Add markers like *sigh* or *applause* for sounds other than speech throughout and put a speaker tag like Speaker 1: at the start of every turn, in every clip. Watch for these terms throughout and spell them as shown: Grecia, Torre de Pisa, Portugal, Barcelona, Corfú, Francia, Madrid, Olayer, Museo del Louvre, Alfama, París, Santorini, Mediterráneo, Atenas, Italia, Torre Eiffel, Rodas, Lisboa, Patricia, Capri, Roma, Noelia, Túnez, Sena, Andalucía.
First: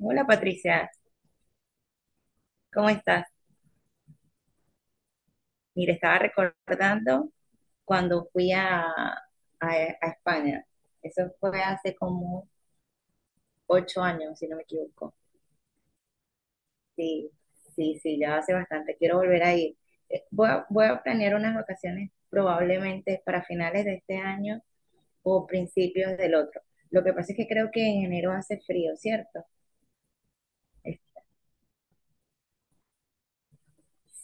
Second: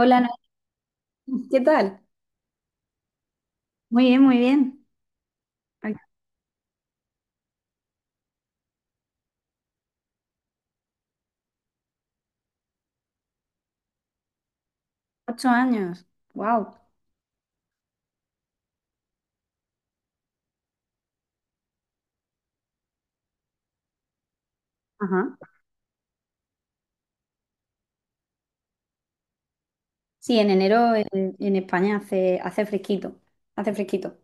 Speaker 1: Hola Patricia,
Speaker 2: Noelia. ¿Qué tal?
Speaker 1: ¿cómo estás?
Speaker 2: Muy bien, muy bien.
Speaker 1: Mira,
Speaker 2: Ay,
Speaker 1: estaba recordando cuando fui a España. Eso fue hace como 8 años, si no me equivoco.
Speaker 2: 8 años. Wow.
Speaker 1: Sí, sí, sí, ya hace bastante. Quiero volver a ir. Voy a planear unas vacaciones probablemente para finales de este año
Speaker 2: Ajá.
Speaker 1: o principios del otro. Lo que pasa es que creo que en enero hace frío, ¿cierto?
Speaker 2: Sí, en enero en España hace fresquito. Hace fresquito.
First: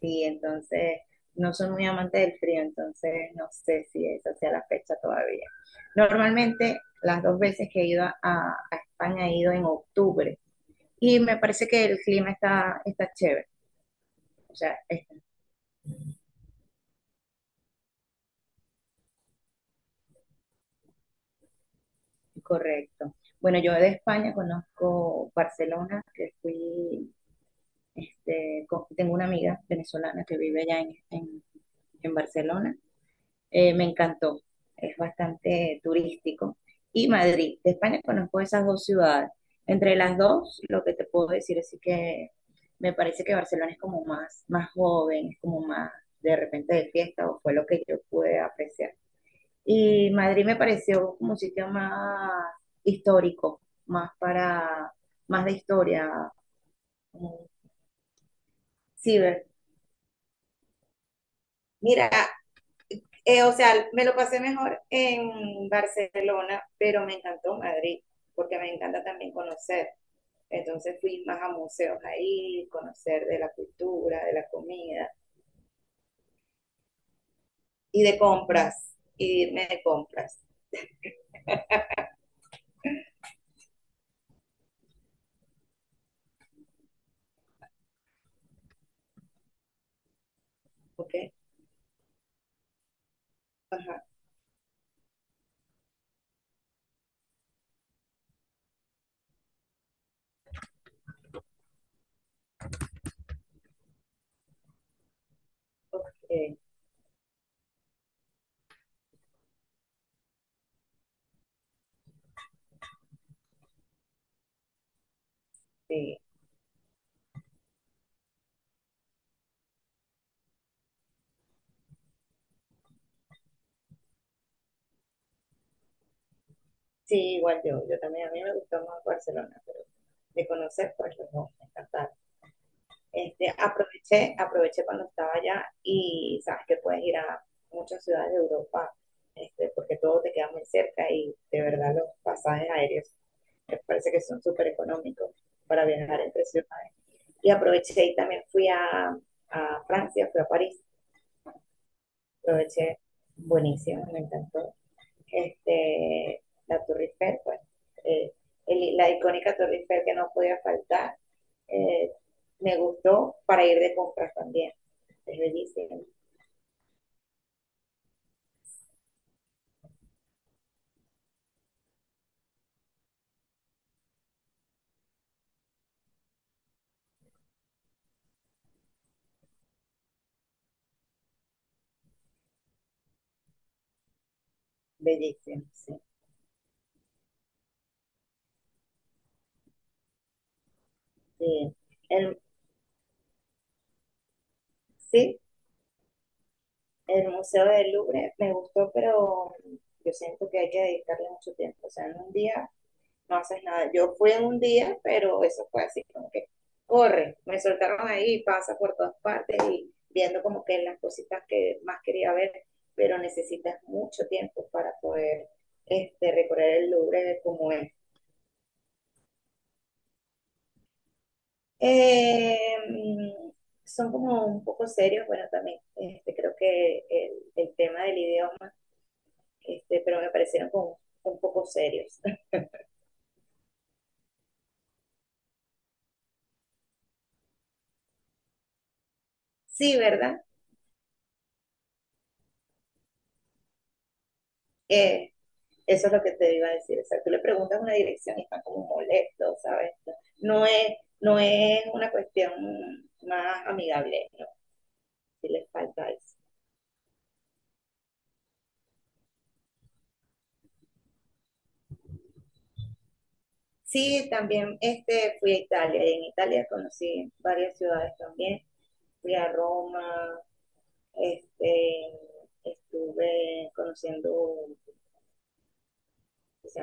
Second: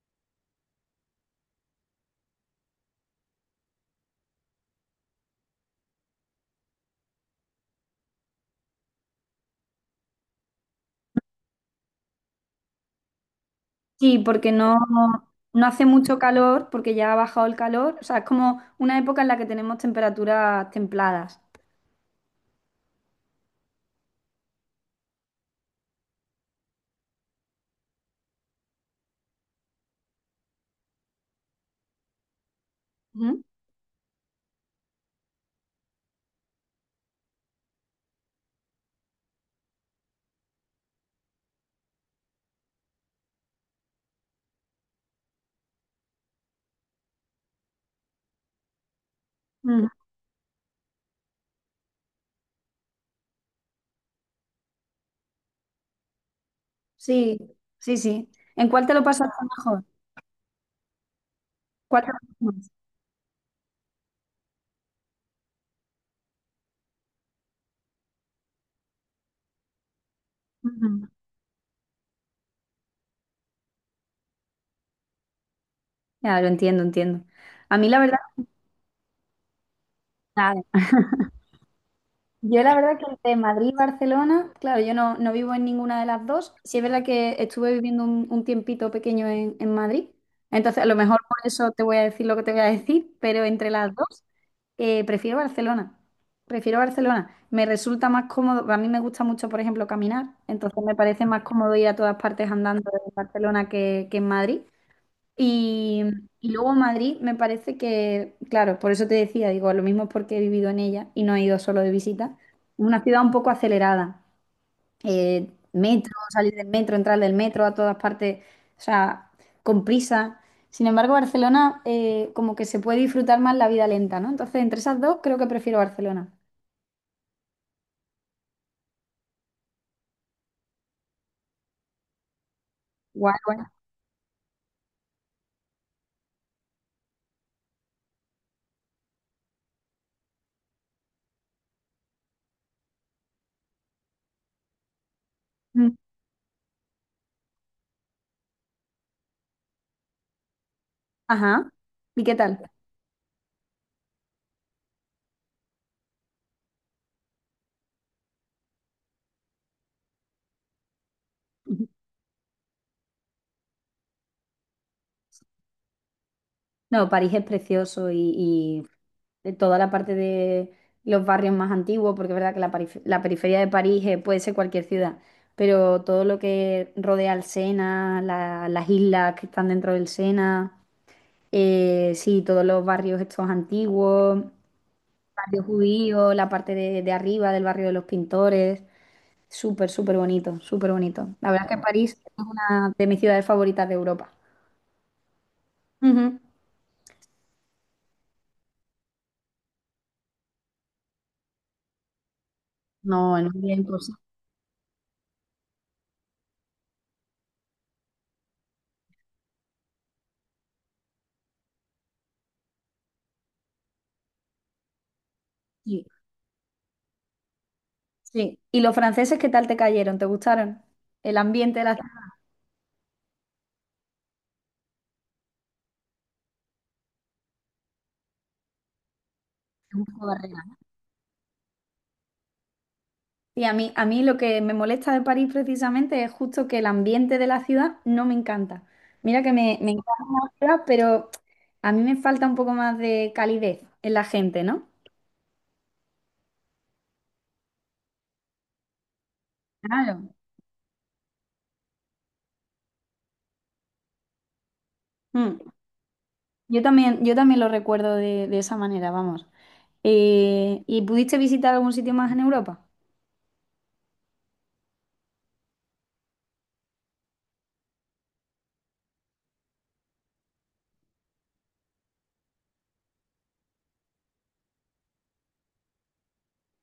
Speaker 1: Sí, entonces no soy muy amante del frío, entonces no sé si esa sea la fecha todavía. Normalmente las dos veces que he ido a España he ido en octubre y me parece que el clima está chévere,
Speaker 2: Sí, porque
Speaker 1: o
Speaker 2: no,
Speaker 1: sea, es
Speaker 2: no hace mucho calor, porque ya ha bajado el calor. O sea, es como una época en la que tenemos temperaturas templadas.
Speaker 1: correcto. Bueno, yo de España conozco Barcelona, que fui, tengo una amiga venezolana que vive allá en Barcelona,
Speaker 2: Ujú.
Speaker 1: me encantó, es bastante turístico. Y Madrid, de España conozco esas dos ciudades. Entre las dos, lo que te puedo decir es que me parece que Barcelona es como más joven, es como más de repente de fiesta, o fue lo que yo pude apreciar.
Speaker 2: Ujú.
Speaker 1: Y Madrid me pareció como un sitio más histórico, más para, más de historia, como
Speaker 2: Sí,
Speaker 1: un
Speaker 2: sí, sí. ¿En cuál te lo pasaste
Speaker 1: ciber.
Speaker 2: mejor? ¿Cuál
Speaker 1: Mira,
Speaker 2: te gustó más?
Speaker 1: Me lo pasé mejor en Barcelona, pero me encantó Madrid, porque me encanta también conocer.
Speaker 2: Ujú.
Speaker 1: Entonces fui más a museos ahí, conocer de la cultura, de la comida
Speaker 2: Ya, lo entiendo, entiendo. A mí la
Speaker 1: y
Speaker 2: verdad,
Speaker 1: de compras, y irme de compras.
Speaker 2: nada. Yo la verdad que entre Madrid y Barcelona, claro, yo no vivo en ninguna de las dos. Sí es verdad que estuve viviendo un tiempito pequeño en Madrid, entonces a lo
Speaker 1: ¿Ok?
Speaker 2: mejor por eso te voy a decir lo que te voy a decir, pero entre las
Speaker 1: Ajá.
Speaker 2: dos prefiero Barcelona. Prefiero Barcelona. Me resulta más cómodo, a mí me gusta mucho, por ejemplo, caminar, entonces me parece más cómodo ir a todas partes andando en Barcelona que en Madrid. Y, y
Speaker 1: Okay.
Speaker 2: luego Madrid me parece que, claro, por eso te decía, digo, lo mismo es porque he vivido en ella y no he ido solo de visita, es una ciudad un poco acelerada. Metro,
Speaker 1: Sí,
Speaker 2: salir del metro, entrar del metro a todas partes, o sea, con prisa. Sin embargo, Barcelona como que se puede disfrutar más la vida lenta, ¿no? Entonces, entre esas dos, creo que prefiero Barcelona.
Speaker 1: igual yo también, a mí me gustó más Barcelona, pero de conocer, pues no, me encantaron.
Speaker 2: Guay, guay.
Speaker 1: Aproveché cuando estaba allá y sabes que puedes ir a muchas ciudades de Europa, porque todo te queda muy cerca y de verdad los pasajes aéreos me parece que son súper económicos para
Speaker 2: Mm.
Speaker 1: viajar entre ciudades. Y aproveché y también a Francia, fui a París,
Speaker 2: Ajá. ¿Y qué tal?
Speaker 1: aproveché buenísimo, me encantó. La Torre Eiffel, eh, la icónica Torre Eiffel que no podía faltar,
Speaker 2: *laughs*
Speaker 1: eh, me gustó para ir de compras también. Es bellísimo,
Speaker 2: No, París es precioso y de toda la parte de los barrios más antiguos, porque es verdad que la periferia de París puede ser cualquier ciudad, pero todo lo que rodea el Sena, las islas que están dentro del Sena, sí, todos los barrios estos antiguos, barrio
Speaker 1: bellísimo, sí.
Speaker 2: judío, la parte de arriba del barrio de los pintores, súper, súper bonito, súper bonito. La verdad
Speaker 1: Sí.
Speaker 2: es que París
Speaker 1: El,
Speaker 2: es una de mis ciudades favoritas de Europa.
Speaker 1: sí,
Speaker 2: Ujú.
Speaker 1: el Museo del Louvre me gustó, pero yo siento que hay que dedicarle mucho tiempo. O sea, en un día no
Speaker 2: No, en un
Speaker 1: haces
Speaker 2: día
Speaker 1: nada. Yo
Speaker 2: imposible.
Speaker 1: fui en un día, pero eso fue así como que corre, me soltaron ahí, pasa por todas partes y viendo como que las cositas que más quería ver, pero necesitas mucho tiempo para poder recorrer el Louvre como es.
Speaker 2: Sí. ¿Y los franceses qué tal te cayeron? ¿Te gustaron? El ambiente de la ciudad
Speaker 1: Eh, mm, son como un poco serios, bueno, también este, creo que el tema del idioma,
Speaker 2: es
Speaker 1: este,
Speaker 2: un
Speaker 1: pero
Speaker 2: poco
Speaker 1: me
Speaker 2: barrera,
Speaker 1: parecieron
Speaker 2: ¿no?
Speaker 1: como un poco serios. *laughs*
Speaker 2: Sí, a mí lo que me molesta de París precisamente es justo que el ambiente de la ciudad no me encanta. Mira que me
Speaker 1: Sí,
Speaker 2: encanta
Speaker 1: ¿verdad?
Speaker 2: la ciudad, pero a mí me falta un poco más de calidez en la gente, ¿no?
Speaker 1: Eh, eso es lo que te iba a decir. O sea, tú le preguntas una dirección y están como molestos, ¿sabes?
Speaker 2: Claro.
Speaker 1: No es una cuestión más amigable, ¿no? Si les
Speaker 2: Mm.
Speaker 1: falta eso.
Speaker 2: Yo también lo recuerdo de esa manera, vamos. ¿Y pudiste visitar algún sitio más en Europa?
Speaker 1: Sí, también este, fui a Italia y en Italia conocí varias ciudades también. Fui a Roma. Este, estuve conociendo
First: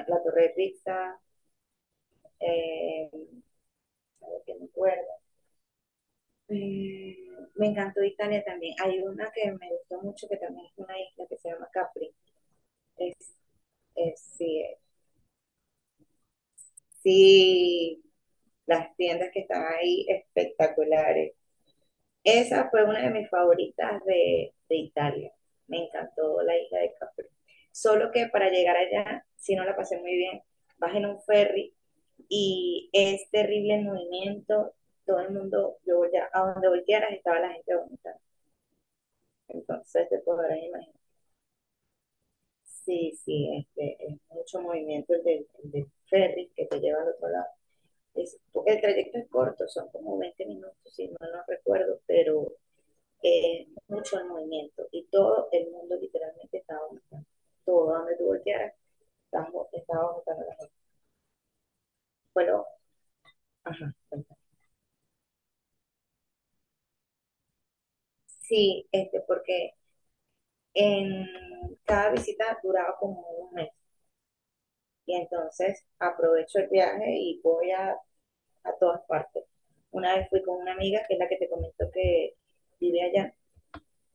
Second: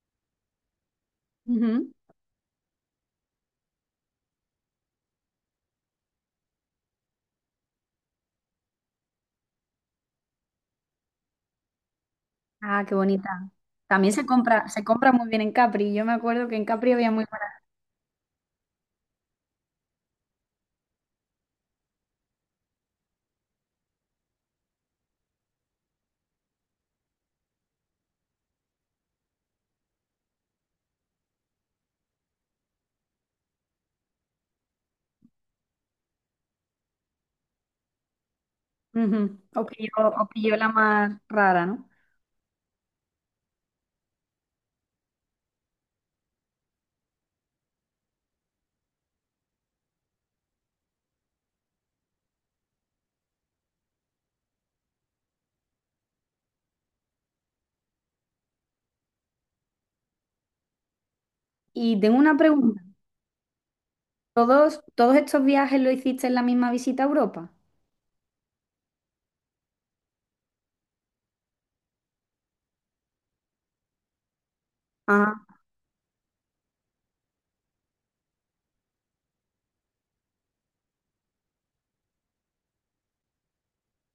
Speaker 1: la Torre de Pizza,
Speaker 2: Ujú.
Speaker 1: eh, que me acuerdo. Eh, me encantó Italia también. Hay una que me gustó mucho, que también es una isla que se llama Capri.
Speaker 2: Ah, qué
Speaker 1: Es,
Speaker 2: bonita. También
Speaker 1: es, sí, es-
Speaker 2: se compra muy bien en Capri. Yo me acuerdo que en Capri había muy
Speaker 1: sí, las tiendas que están ahí espectaculares. Esa fue una de mis favoritas de Italia. Me encantó la isla de Capri. Solo que para llegar allá, si no la pasé muy bien, vas en un ferry y es terrible el movimiento, todo el mundo, yo voltea, a donde voltearas estaba la gente vomitando,
Speaker 2: ujú.
Speaker 1: entonces te
Speaker 2: O pilló
Speaker 1: podrás
Speaker 2: la
Speaker 1: imaginar.
Speaker 2: más rara, ¿no?
Speaker 1: Sí, sí, es mucho movimiento el del ferry que te lleva al otro lado. Es- el trayecto es corto, son como 20 minutos, si no, no recuerdo, pero es mucho el movimiento y todo el mundo literalmente estaba vomitando. Todo donde tú voltearas, estaba vomitando la gente.
Speaker 2: Y tengo una
Speaker 1: Bueno,
Speaker 2: pregunta.
Speaker 1: ajá, cuenta.
Speaker 2: ¿Todos, todos estos viajes lo hiciste en la misma visita a Europa?
Speaker 1: Sí, este, porque En cada visita duraba como un mes y
Speaker 2: Ah,
Speaker 1: entonces aprovecho el viaje y a todas partes. Una vez fui con una amiga, que es la que te comentó que vive allá,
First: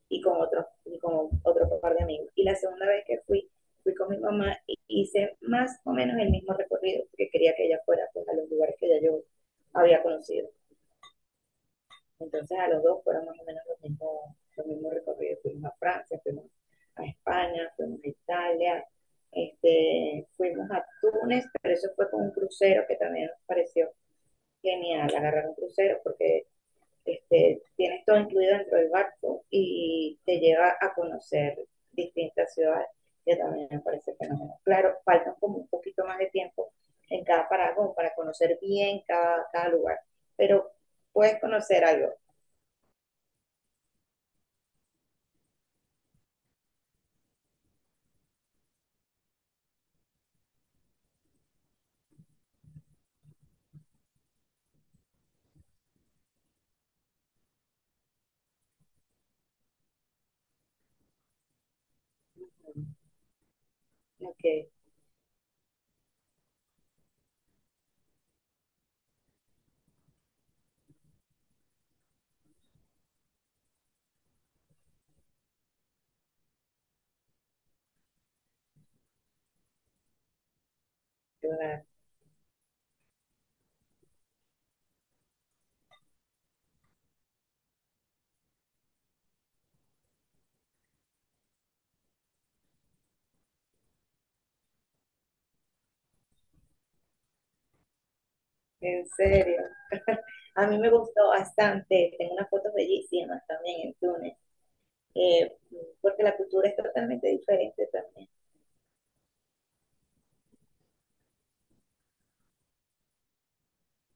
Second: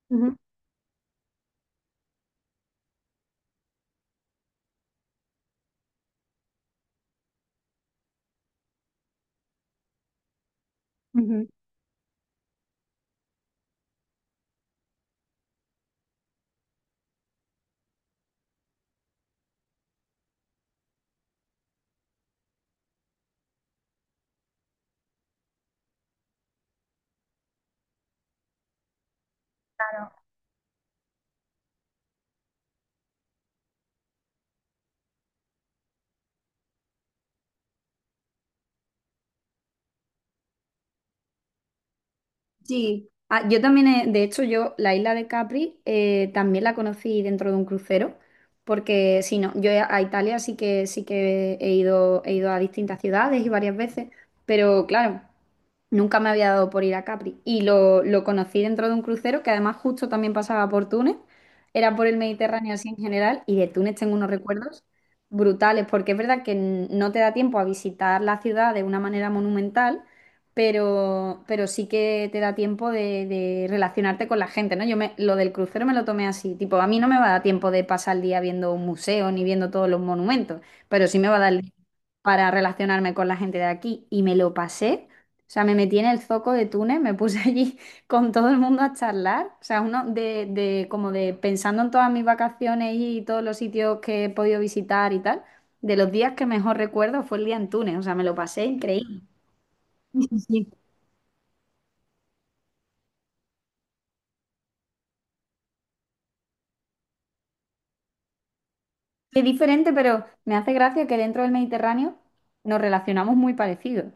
Speaker 1: y
Speaker 2: ujú,
Speaker 1: y con otro par de amigos. Y la segunda vez que fui, fui con mi mamá y hice más o menos el mismo recorrido, porque quería que ella fuera pues, a los lugares que ya yo había conocido.
Speaker 2: ujú.
Speaker 1: Entonces a los dos fueron más o menos los mismos recorridos. Fuimos a Francia, fuimos a España, fuimos a Italia, fuimos a Túnez, pero eso fue con un crucero que también nos pareció genial, agarrar un crucero porque tienes todo incluido dentro del barco y te lleva a conocer distintas ciudades, que también me parece fenomenal. Claro, faltan como un poquito más de tiempo en cada parada como para conocer bien cada lugar, pero puedes conocer algo.
Speaker 2: Sí. Ah, yo también, de hecho, yo la isla de Capri también la conocí dentro de un crucero, porque si no, yo a Italia sí que he ido a distintas ciudades y varias veces, pero claro. Nunca me había dado por ir a Capri y lo conocí dentro de un crucero que además justo también pasaba por Túnez, era por el Mediterráneo así en general y de Túnez tengo unos
Speaker 1: Ok,
Speaker 2: recuerdos brutales porque es verdad que no te da tiempo a visitar la ciudad de una manera monumental, pero sí que te da tiempo de relacionarte con la gente, ¿no? Lo del crucero me lo tomé así, tipo, a mí no me va a dar tiempo de pasar el día viendo un museo ni viendo todos los monumentos, pero sí me va a dar el
Speaker 1: claro.
Speaker 2: para relacionarme con la gente de aquí y me lo pasé, o sea, me metí en el zoco de Túnez, me puse allí *laughs* con todo el mundo a charlar. O sea, uno como de pensando en todas mis vacaciones y todos los sitios que he podido visitar y tal. De los días que mejor recuerdo fue el día en Túnez. O sea, me lo pasé
Speaker 1: En
Speaker 2: increíble.
Speaker 1: serio. *laughs* A mí me gustó bastante. Tengo unas fotos bellísimas también en Túnez, eh, porque la cultura es totalmente diferente también.
Speaker 2: Es diferente, pero me hace gracia que dentro del Mediterráneo nos relacionamos muy parecidos.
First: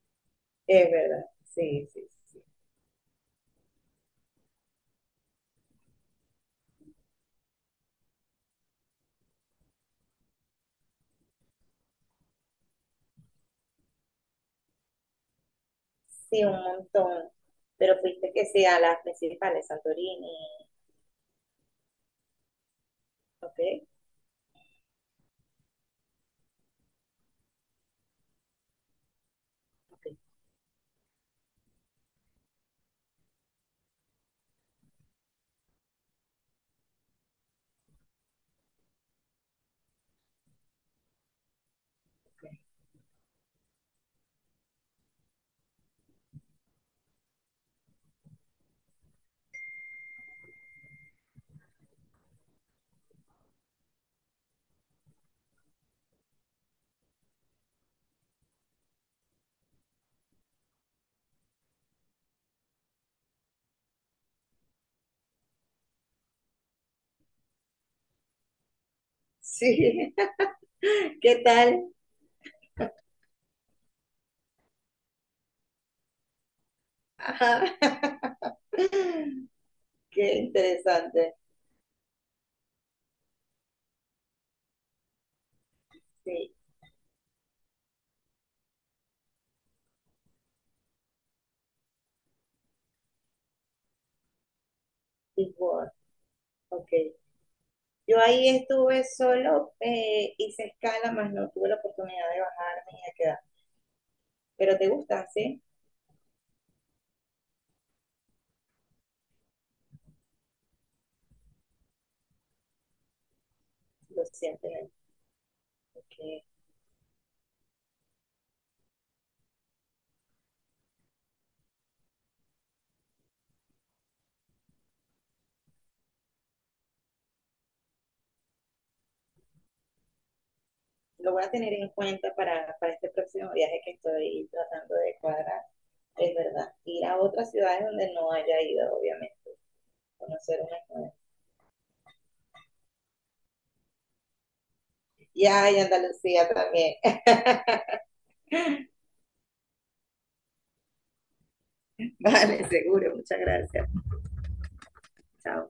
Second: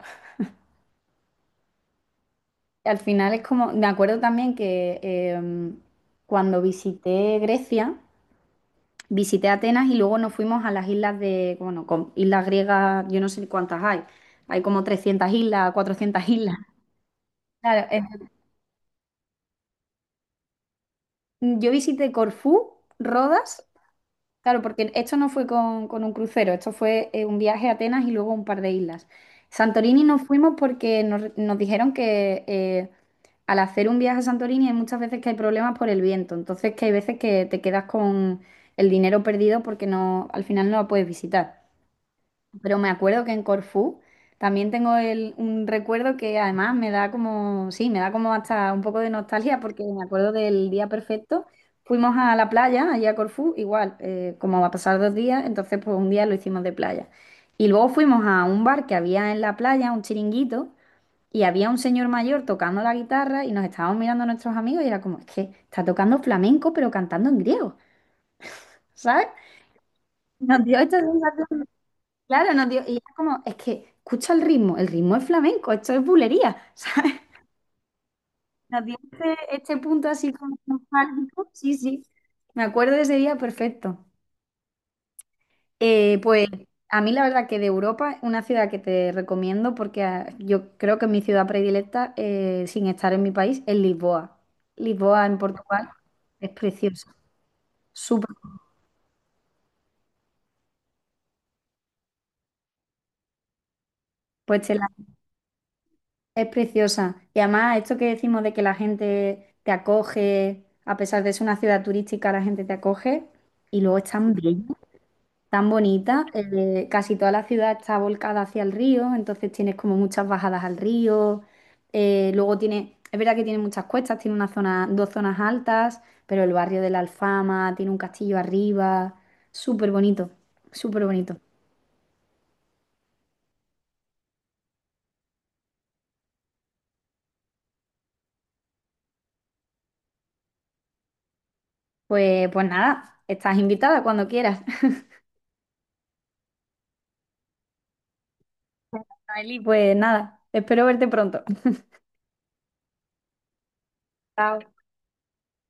Speaker 1: Es verdad, sí, sí, sí.
Speaker 2: Al final es como, me acuerdo también que em, cuando visité Grecia. Visité Atenas y luego nos fuimos a las islas de, bueno, con islas griegas, yo no sé cuántas hay. Hay como 300 islas, 400
Speaker 1: Sí,
Speaker 2: islas.
Speaker 1: un montón.
Speaker 2: Claro,
Speaker 1: Pero fuiste que sí a las principales, Santorini.
Speaker 2: yo visité Corfú,
Speaker 1: Ok,
Speaker 2: Rodas, claro, porque esto no fue con un crucero, esto fue un viaje a Atenas y luego un par de islas. Santorini
Speaker 1: ok.
Speaker 2: nos fuimos porque nos dijeron que al hacer un viaje a Santorini hay muchas veces que hay problemas por el viento, entonces que hay veces que te quedas con el dinero perdido porque no, al final no la puedes visitar. Pero me acuerdo que en Corfú también tengo un recuerdo que además me da como, sí, me da como hasta un poco de nostalgia porque me acuerdo del día perfecto. Fuimos a la playa, allí a Corfú, igual, como va a pasar 2 días, entonces pues un día lo hicimos de playa. Y luego fuimos a un bar que había en la playa, un chiringuito, y había un señor mayor tocando la guitarra y nos estábamos mirando a nuestros amigos y era como, es que está tocando flamenco pero cantando en griego, ¿sabes?
Speaker 1: Sí,
Speaker 2: Nos dio esta
Speaker 1: *laughs* ¿Qué
Speaker 2: sensación.
Speaker 1: tal?
Speaker 2: Claro, nos dio, y era como, es que escucha el ritmo es flamenco, esto es bulería, *laughs* ¿sabes?
Speaker 1: Ajá.
Speaker 2: Nos dio
Speaker 1: *laughs*
Speaker 2: este, este punto así
Speaker 1: Qué
Speaker 2: como
Speaker 1: interesante.
Speaker 2: nostálgico, sí, sí, me acuerdo de ese día perfecto. Pues
Speaker 1: Sí,
Speaker 2: a mí la verdad que de Europa, una ciudad que te recomiendo, porque ah, yo creo que mi ciudad predilecta, sin estar en mi país, es Lisboa. Lisboa en Portugal
Speaker 1: igual.
Speaker 2: es
Speaker 1: Ok.
Speaker 2: preciosa,
Speaker 1: Yo
Speaker 2: súper,
Speaker 1: ahí estuve solo, hice escala, más no tuve la oportunidad de bajarme y de quedar.
Speaker 2: pues te
Speaker 1: Pero
Speaker 2: la.
Speaker 1: te gustan, ¿sí?
Speaker 2: Es preciosa. Y además, esto que decimos de que la gente te acoge, a pesar de ser una ciudad turística, la gente te acoge. Y luego es
Speaker 1: Lo
Speaker 2: tan bella,
Speaker 1: siento, ¿eh?
Speaker 2: tan bonita.
Speaker 1: Porque
Speaker 2: Eh, casi toda la ciudad está volcada hacia el río, entonces tienes como muchas bajadas al río. Eh, luego tiene, es verdad que tiene muchas cuestas, tiene una zona, dos zonas altas, pero el barrio de la Alfama tiene un castillo arriba. Súper bonito, súper
Speaker 1: lo
Speaker 2: bonito.
Speaker 1: voy a tener en cuenta para este próximo viaje que estoy tratando de cuadrar. Es verdad, ir a otras ciudades donde no haya ido, obviamente, conocer unas nuevas.
Speaker 2: Pues, pues nada, estás invitada cuando quieras. *laughs*
Speaker 1: Y ay, Andalucía también.
Speaker 2: Noeli, pues nada, espero verte pronto.
Speaker 1: *laughs* Vale, seguro, muchas gracias.
Speaker 2: Chao.
Speaker 1: Chao.